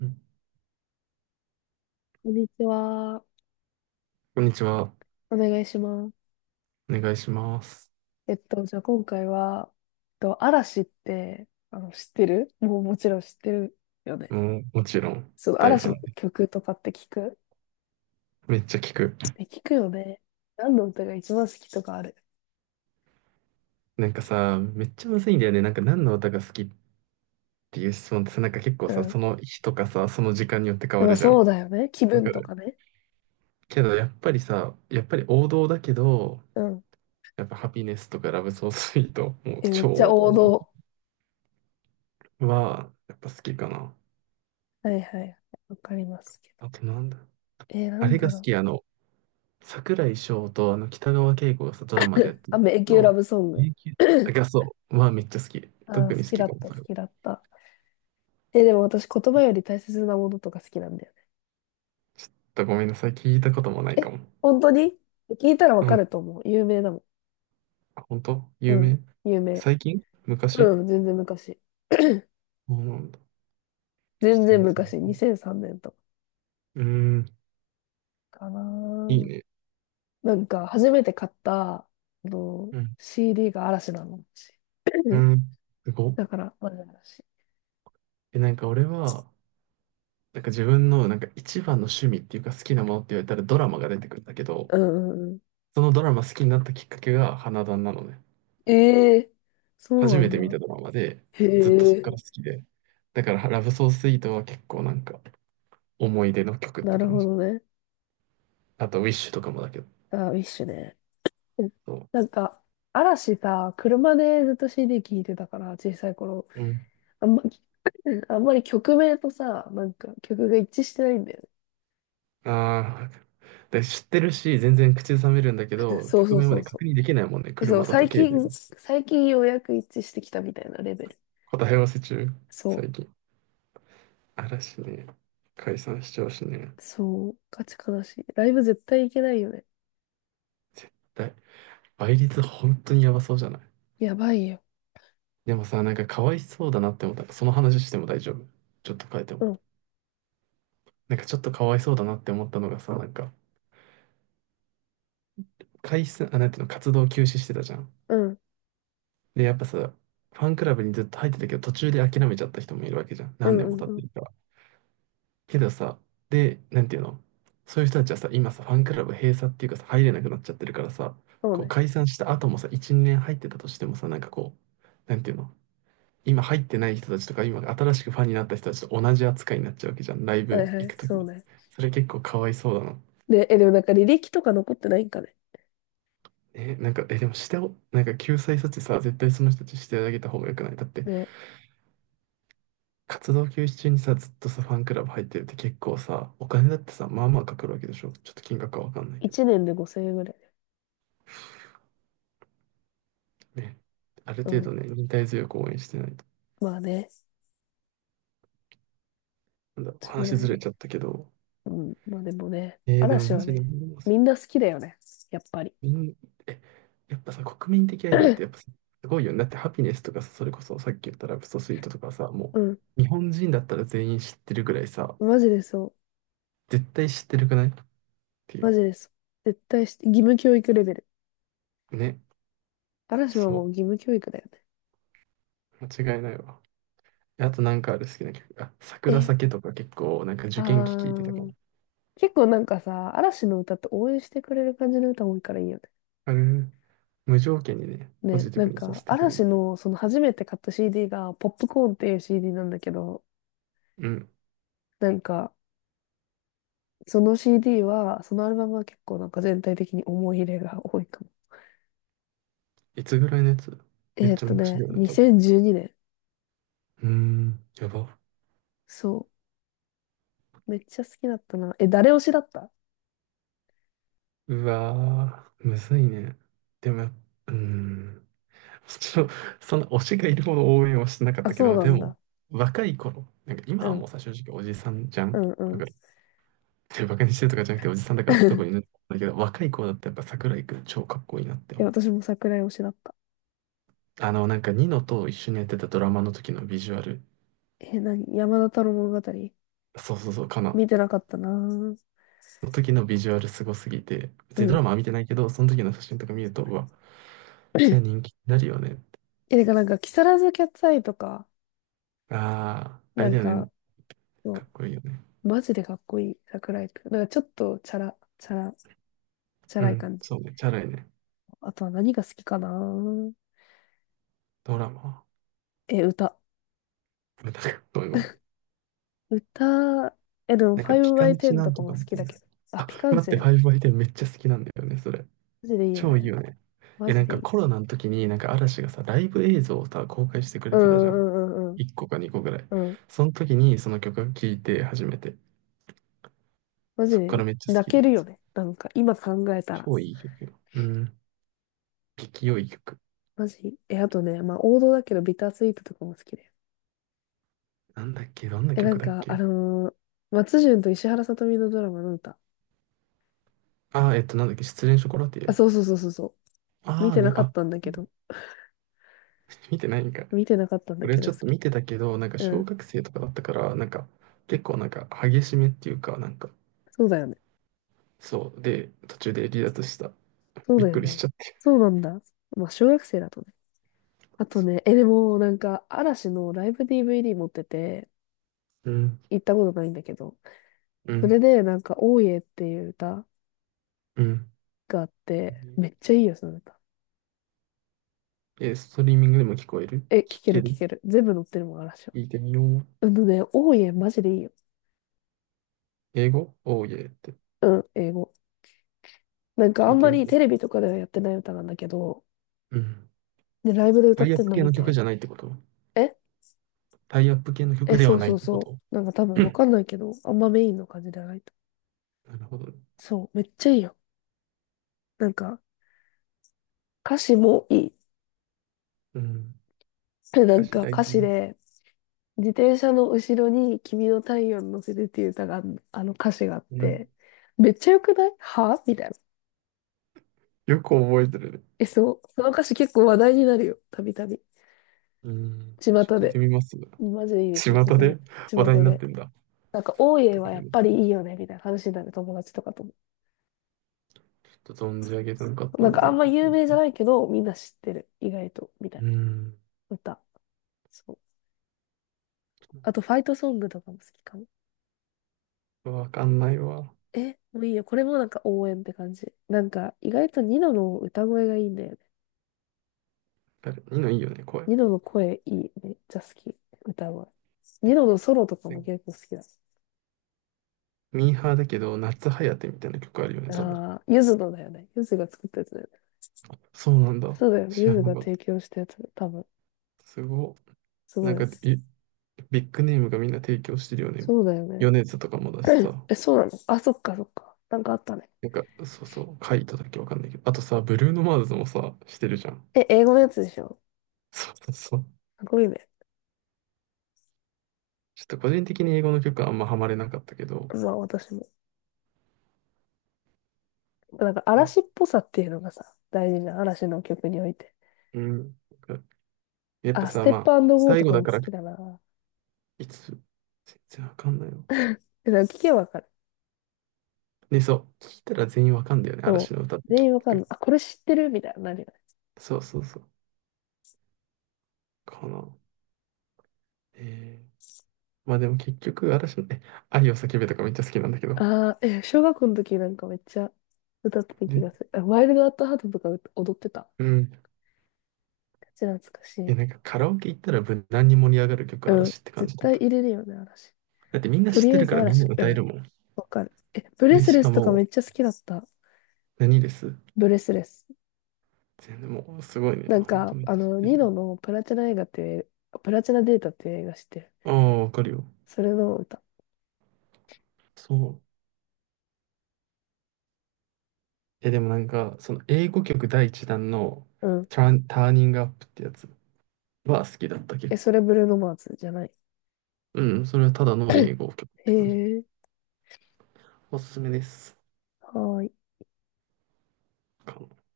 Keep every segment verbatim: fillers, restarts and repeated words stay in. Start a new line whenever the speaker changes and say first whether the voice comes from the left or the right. right: うん。
left: こんにちは。
right: こんにちは。
left: お願いします。
right: お願いします。
left: えっと、じゃあ今回は、えっと、嵐って、あの、知ってるもうもちろん知ってるよね。
right: もう、もちろん、
left: その
right: 大フ
left: 嵐
right: ァ
left: の
right: ンで。
left: 曲とかって聞く？
right: めっちゃ聞く。
left: え、聞くよね。何の歌が一番好きとかある？
right: なんかさ、めっちゃむずいんだよね。なんか何の歌が好きっていう質問ってさ、なんか結構
left: う
right: さ、
left: ん。
right: その日とかさ、その時間によって変わ
left: まあ
right: るじゃん。
left: そうだよね。気
right: わか
left: 分と
right: る
left: かね。
right: けど、やっぱりさ、やっぱり王道だけど、
left: うん。
right: やっぱハピネスとかラブソースイート、もう
left: え、めっ
right: 超
left: ちゃ
right: 王道
left: 王
right: の域
left: 道。
right: は、やっぱ好きかな。
left: はいはい。わかりますけど。
right: あとなんだ。
left: えー、な
right: あ
left: ん
right: れが
left: だ
right: 好
left: ろう。
right: き、あの、桜井翔とあの北川景子がさ、ドラマでやってる
left: あ、迷宮
right: の、
left: ラブソング。
right: 永久 がそう、まあめっちゃ好き。
left: あ
right: 特
left: ー、
right: に
left: 好
right: 好
left: き
right: き
left: だ
right: か
left: っ
right: も、
left: た、
right: そ
left: 好
right: れは。
left: きだった。え、でも私言葉より大切なものとか好きなんだよ。
right: ちょっとごめんなさい、聞いたこともないか
left: え、
right: も。
left: 本当に？聞いたらわ
right: う
left: か
right: ん、
left: ると思う。有名だも
right: 本当
left: ん。う
right: 有
left: ん、
right: 名。
left: 有名。
right: 最近昔、
left: うん、全然昔。
right: そうなんだ。ちょっ
left: 全
right: と全
left: 然
right: 然。
left: 昔、にせんさんねんと
right: うーん、
left: かかな
right: いい
left: ー。
right: ね。
left: なんか、初めて買った、あの、
right: うん、
left: シーディー が嵐なの。私
right: う ん、すごっ。
left: だから、まだ嵐。
right: え、なんか俺は、なんか自分のなんか一番の趣味っていうか好きなものって言われたらドラマが出てくるんだけど、
left: うんうんうん。
right: そのドラマ好きになったきっかけが花壇なのね。
left: ええ、
right: 初
left: そうな
right: め
left: ん
right: て見
left: だ。
right: たドラマで、
left: へ
right: ずっとそっか
left: え、
right: ら好きで。だから、ラブソースイートは結構なんか、思い出の曲っ
left: な
right: て
left: る
right: 感
left: ほ
right: じ。
left: どね。
right: あと、ウィッシュとかもだけど。
left: あ、ウィッシュね。うん、
right: そ
left: なんか、嵐さ、車でずっと シーディー 聴いてたから、小さい頃。
right: う。うん。
left: あんま、あんまり曲名とさ、なんか曲が一致してないんだよ
right: ああ。で、知ってるし、全然口ずさめるんだけ
left: ね。
right: ど、
left: そう
right: 曲
left: そう
right: 名ま
left: そ
right: で
left: う
right: 確
left: そ
right: 認できないもんね。
left: う。そう、
right: 車だと
left: 最
right: 携帯で。
left: 近、最近ようやく一致してきたみたいなレベル。
right: 答え合わせ中、
left: そ
right: 最近。嵐ね。解散しちゃうしね。
left: う。そう。ガチ悲しい。ライブ絶対行けないよね。
right: 絶対。倍率本当にやばそうじゃない？
left: やばいよ。
right: でもさ、なんかかわいそうだなって思った。その話しても大丈夫？ちょっと変えて
left: う
right: も。
left: ん、
right: なんかちょっとかわいそうだなって思ったのがさ、なんか、解散、あ、なんていうの、活動休止してたじゃん。
left: うん、
right: で、やっぱさ、ファンクラブにずっと入ってたけど、途中で諦めちゃった人もいるわけじゃん。
left: う
right: 何
left: ん、
right: 年
left: う
right: も
left: ん、
right: 経
left: う
right: って
left: ん。
right: るから。けどさ、で、なんていうの、そういう人たちはさ、今さ、ファンクラブ閉鎖っていうかさ、入れなくなっちゃってるからさ、
left: そう
right: こう
left: ね。
right: 解散した後もさ、いち、年入ってたとしてもさ、なんかこう、なんていうの、今入ってない人たちとか、今新しくファンになった人たちと同じ扱いになっちゃうわけじゃん。ライ
left: はい
right: ブ
left: は
right: 行
left: い、
right: くとき
left: そう
right: に。
left: ね。
right: それ結構かわいそうだな。
left: で、え、でもなんか履歴とか残ってないんかね。
right: え、なんか、え、でもしてお、なんか救済措置さ、絶対その人たちしてあげた方がよくない？だって、
left: ね。
right: 活動休止中にさ、ずっとさ、ファンクラブ入ってるって結構さ、お金だってさ、まあまあかかるわけでしょ。ちょっと金額はわかんないけど
left: いちねんでごせんえんぐらい。
right: ね。ある
left: う
right: 程
left: ん。
right: 度ね、忍耐強く応援してないと。
left: まあね。
right: なんだろう、
left: そうだ
right: 話ず
left: よ
right: れ
left: ね。
right: ちゃったけど。
left: うん。まあでもね、
right: えー、でも
left: 嵐
right: マ
left: は
right: ジで
left: ね、
right: 何でもせ
left: みんな好きだよね。やっぱり。
right: みん、え、やっぱさ、国民的アイドルって やっぱ すごいよね。だってハピネスとかさ、それこそさっき言ったラブソスイートとかさ、も
left: うん。
right: う日本人だったら全員知ってるぐらいさ、
left: マジでそう。
right: 絶対知ってるくないってい
left: マ
right: う。
left: ジでそう。絶対して、義務教育レベル。
right: ね。
left: 嵐は
right: そ
left: もう義務教育だよね。
right: う。間違いないわ。あとなんかある好きな曲。あ、桜
left: え、
right: 酒とか結構なんか
left: あ
right: 受験期聞いてたから。
left: ー。結構なんかさ、嵐の歌って応援してくれる感じの歌多いからいいよね。
right: あれ、無条件にね、ポ
left: ね、
right: ジティ
left: なん
right: ブにさ
left: か、
right: せてくれ
left: 嵐
right: る。
left: のその初めて買った シーディー が、ポップコーンっていう シーディー なんだけど、
right: うん。
left: なんか、その CD は、そのアルバムは結構なんか全体的に思い入れが多いかも。
right: いつぐらいのやつ？めっ
left: えーっ
right: ちゃ
left: と
right: 昔
left: ね、
right: だよね、多分。
left: にせんじゅうにねん。
right: うーん、やば。
left: そう。めっちゃ好きだったな。え、誰推しだった？
right: うわー、むずいね。でもやっ、うーん。ちょっと、そんな推しがいるほど応援はしてなかっ
left: あ、
right: たけ
left: そう
right: ど、
left: な
right: で
left: ん
right: も、
left: だ。
right: 若い頃、なんか今
left: う
right: はも
left: ん、
right: うさ、正直おじさんじゃ
left: う
right: ん。
left: ん、
right: わ
left: うん。
right: かる。でバカにしてるとかじゃなくておじさんだからどこ にねだけど、若い子だってやっぱ桜井くん超かっこいいなって
left: え、
right: 思う。
left: 私も桜井推しだった。
right: あの、なんかニノと一緒にやってたドラマの時のビジュアル、
left: え、何？山田太郎物語？
right: そうそうそう、かな。
left: 見てなかったなぁ。
right: の時のビジュアルすごすぎて、別
left: う
right: にド
left: ん。
right: ラマは見てないけど、その時の写真とか見ると、うわ、それは 人気になるよねって。
left: え、てかなんか、木更津キャッツアイとか、
right: ああ、あ
left: な
right: れ
left: ん
right: だよね。
left: か、
right: か
left: そ
right: っこいいよね。
left: う、マジでかっこいい、桜井くん。なんかちょっとチャラ、チャラ、チャ
right: う
left: ラい
right: ん、
left: 感じ。
right: そうね。チャラいね。
left: あとは何が好きかなぁ？
right: ドラマ。
left: え、歌？
right: なんか、ごめんごめん、
left: 歌、え、でも
right: なんかピカンチ
left: ファイブバイテン
right: な
left: と
right: ん
left: か
right: とか
left: も好
right: み
left: き
right: たい
left: だけ
right: な。
left: ど。あ、
right: あ、
left: ピカン
right: 待っ
left: チ
right: て、フ
left: ね。
right: ァイブアイテンめっちゃ好きなんだよね、それ。
left: マジでいいよ
right: 超いい
left: ね。
right: よね。
left: マ
right: え、
left: ジ
right: なん
left: でい
right: か
left: い。
right: コロナの時になんか嵐がさ、ライブ映像をさ、公開してく
left: う
right: れてたじゃ
left: ん
right: ん。
left: うんうんうん
right: いっこかにこぐらい。
left: うん。うん。
right: その時にその曲を聴いて初めて。
left: マジ
right: そっか
left: で
right: らめっちゃ好
left: 泣
right: き
left: け
right: で
left: るよ
right: す。
left: ね。なんか、今考えたら。
right: 超いい曲よ。うん。激良い曲。
left: マジ。え、あとね、まあ王道だけどビタースイートとかも好きで。
right: なんだっけ？どんな
left: え、な
right: 曲
left: ん
right: だっ
left: か、あ
right: け？
left: のー松潤と石原さとみのドラマの歌。
right: あー、えっと、なんだっけ失恋ショコラティ
left: あ、
right: エ。
left: そうそうそうそうそう。見
right: ああ
left: てな
right: ね、
left: かっ
right: あ、
left: たんだ
right: そ
left: け
right: うだ。
left: ど。
right: 見てないんかい。
left: 見てなかったんだ
right: 俺
left: け
right: ち
left: ど
right: ょ
left: 好
right: っと
left: き。
right: 見てたけど、なんか
left: う
right: 小
left: ん。
right: 学生とかだったから、なんか結構なんか激しめっていうか、なんか、
left: そうだよね。
right: そう。で、途中で離脱した。
left: そう
right: びっ
left: だよ
right: くりし
left: ね。
right: ちゃって。
left: そうなんだ。まあ小学生だとね。あと
right: そ
left: ね、え、でもなんか嵐のライブ ディーブイディー 持ってて、
right: う、うん
left: 行ったことないんだけど。
right: う
left: それ
right: ん、
left: でなんか、大江っていう歌
right: うん。
left: があって、めっちゃいいよ、その歌。
right: え、ストリーミングでも聞こえる？
left: え、聴
right: 聞
left: け
right: け
left: る
right: る？
left: 聴ける。全部載ってるもん、嵐は。
right: 聞いてみよう。
left: うんとね、オーマジでいいよ。
right: 英語おーいえって？
left: うん、英語。なんかあ
right: 聞い
left: ん
right: て
left: ま
right: み
left: り
right: よ
left: テレビとかではやってない歌なんだけど、
right: う。うん。
left: で、ライブで歌
right: タ
left: っ
right: イアッ
left: てん
right: プ
left: の
right: 系
left: 見
right: の曲
left: て、
right: じゃないってこと？
left: え
right: タイアップ系の
left: え、
right: 曲で
left: そ
right: は
left: う
right: ない
left: そ
right: っ
left: う
right: てこ
left: そ
right: と？
left: う。なんか多
right: う
left: 分わ
right: ん。
left: かんないけど、あんまメインの感じじゃないと。
right: なるほど。
left: そう、めっちゃいいよ。なんか、歌詞もいい。
right: うん。
left: でな
right: 歌
left: ん
right: 詞
left: か
right: 大
left: 歌詞
right: 事。
left: で、自転車の後ろに君の太陽に乗せてっていう歌があん、あの歌詞があっ
right: うん。
left: て、めっちゃ良くない？はみたいな。
right: よく覚えてるね。
left: え、そう。その歌詞結構話題になるよ。たびたび。
right: うん。
left: 巷
right: ちょっと聞いて
left: で。
right: みます。
left: マジでいいです。
right: 巷
left: おすすめ。
right: で話
left: 巷
right: 題になっ
left: で。
right: てんだ。
left: なんか、大家は
right: ご
left: や
right: めん
left: っ
right: なさ
left: ぱ
right: い。
left: りいいよね、みたいな話になる友達とかとも。
right: ちょっと存じ上げてなかった
left: なん
right: の
left: か、あん
right: で。
left: ま有名じゃないけど、みんな知ってる。意外と、みたい
right: う
left: な
right: ん。
left: 歌。そう。あと、ファイトソングとかも好きかも。
right: わかんないわ。
left: え、もういいよ。これもなんか応援って感じ。なんか、意外とニノの歌声がいいんだよね。
right: あれニいのいいよね、声。
left: ニノの声いいね。めっちゃ好き。歌声。ニノのソロとかも結構好きだ。
right: ミーハーだけど、夏ハヤテみたいな曲あるよね、多分。
left: ああ、ゆずのだよね。ゆずが作ったやつだよね。
right: そうなんだ。
left: そうだよ。
right: 知
left: ゆ
right: ら
left: ず
right: な
left: が
right: かっ
left: 提
right: た。
left: 供したやつだよ。多分。
right: すご
left: す
right: い。
left: ご
right: なん
left: いよ
right: か、
left: ね。
right: い、ビッグネームがみんな提供してるよね。
left: そうだよね。
right: 米津とかもだ し
left: うん、
right: さ。
left: え、そうなの？あ、そっかそっか。なんかあったね。
right: なんか、そうそう、カイトだっけわかんないけど。あとさ、ブルーノ・マーズもさ、してるじゃん。
left: え、英語のやつでしょ？
right: そうそうそう。
left: すごいね。
right: ちょっと個人的に英語の曲はあんまハマれなかったけど。
left: まあ私も。なんか
right: ね、
left: 嵐っぽさっていうのがさ、大事な嵐の曲において。
right: うん。なんかやっぱ
left: あ、ス
right: さ、
left: テッ
right: ま
left: プ
right: あ、
left: ゴー
right: 最
left: と
right: 後
left: か
right: だ
left: も
right: か
left: 好
right: ら、
left: きだな。
right: いつ、全然わかんないよ。
left: え、なんか聞けばわかる。
right: ね、そう。聞いたら全員わかんだよね、
left: そ
right: 嵐
left: う。
right: の歌って
left: 全
right: 結
left: 員わかんな
right: 局。
left: い。あ、これ知ってるみたいな、なるよね。
right: そうそうそう。かな。えー、まあでも結局私もね、愛を叫べとかめっちゃ好きなんだけど。
left: あー、え、小学校の時なんかめっちゃ歌ってた気
right: で、
left: がする。あ、ワイルドアットハートとか歌踊ってた。
right: うん。
left: めっ懐かし
right: え、
left: い。
right: なんかカラオケ行ったら無難に盛り上がる曲
left: うん。
right: 嵐って感
left: 絶
right: じだっ
left: 対
right: た。
left: 入れるよね、嵐。
right: だってみんな
left: と
right: 知っ
left: り
right: て
left: あえ
right: るか
left: ず
right: らみんな
left: 嵐。う
right: 歌え
left: ん。
right: るもん。
left: わかる。え、ブレ
right: で、
left: ス
right: し
left: レ
right: か
left: スとか
right: も、
left: めっちゃ好きだった。
right: 何です、
left: ブレスレス。
right: 全然もうすごいね。
left: なん
right: 本当
left: か、
right: めっ
left: あ
right: ちゃ知っ
left: の、
right: て
left: ニ
right: る。
left: ノのプラチナ映画っていう、プラチナデータっていう映画してる。
right: ああ、わかるよ。
left: それの歌。
right: そう。え、でもなんか、その英語曲第一弾の
left: うん。
right: ターン、ターニングアップってやつは好きだった結
left: え、そ
right: 構。
left: れブルーノマーズじゃない？
right: うん、それはただの英語曲っ
left: へ
right: て感じ。
left: え、
right: おすすめです。
left: はーい。
right: か、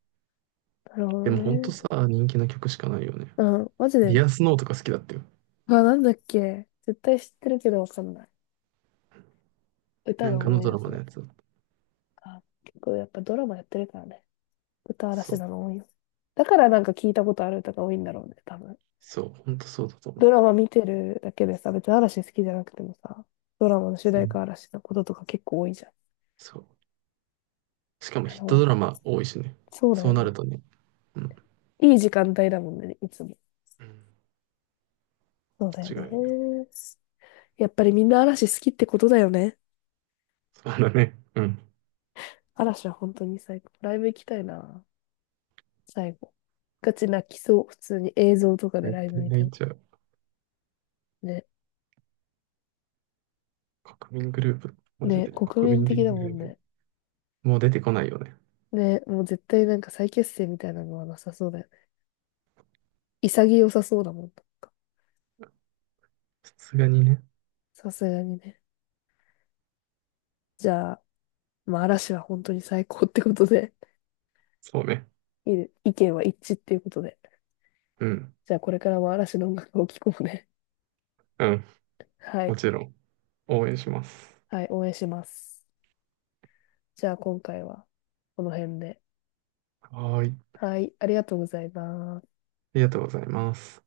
left: なるほど
right: でもほんと
left: ね。
right: さ、人気な曲しかないよね。
left: うん、マジ
right: デ
left: で。
right: ィアスノーとか好きだったよ。
left: あ、なんだっけ。絶対知ってるけどわかんない。歌
right: なん
left: が
right: かの
left: 思い
right: ド
left: 出
right: ラ
left: せ
right: マ
left: な
right: の
left: い。
right: やつだっ
left: あ、結構やっぱドラマやってるからね。歌、
right: た。そ
left: 嵐
right: う。
left: なの多いよ。だからなんか聞いたことある歌が多いんだろうね、多分。
right: そう。ほんとそうだと思
left: ド
right: う。
left: ラマ見てるだけでさ、別に嵐好きじゃなくてもさ、ドラマの主
right: う
left: 題
right: ん。
left: 歌嵐のこととか結構多いじゃん。
right: そう。しかも
left: な
right: ヒ
left: る
right: ッ
left: ほ
right: トド
left: ど。
right: ラマ多いしね。
left: そうだ
right: そう
left: よ
right: なる
left: ね。
right: とね。うん。
left: いい時間帯だもんね、いつも。
right: うん。
left: そうだよ
right: 違うな
left: ね。
right: ね。
left: やっぱりみんな嵐好きってことだよね。
right: そうだね。うん。
left: 嵐は本当に最高。ライブ行きたいな、最後。ガチ泣きそう、普通に映像とか
right: 大
left: でライブ
right: 体
left: 見
right: ネ
left: て
right: イ
left: も。
right: チャー。
left: ね。
right: 国民グループ。マジ
left: ね、
right: で。
left: 国
right: 国
left: 民
right: 民的
left: 的だ
right: グ
left: も
right: ル
left: ん
right: ープ。
left: ね。
right: もう出てこないよね。
left: ね、もう絶対なんか再結成みたいなのはなさそうだよね。潔さそうだもん、なんか。
right: さすがにね。
left: さすがにね。じゃあ、まあ嵐は本当に最高ってことで、
right: そうね。
left: いいね、意見は一致っていうことで。
right: うん。
left: じゃあこれからも嵐の音楽を聴こうね。
right: うん。
left: は
right: も
left: い。
right: ちろん。応援します。
left: はい、応援します。じゃあ今回はこの辺で。
right: はーい。あ
left: はい、ありがとうございます。
right: りがとうございます。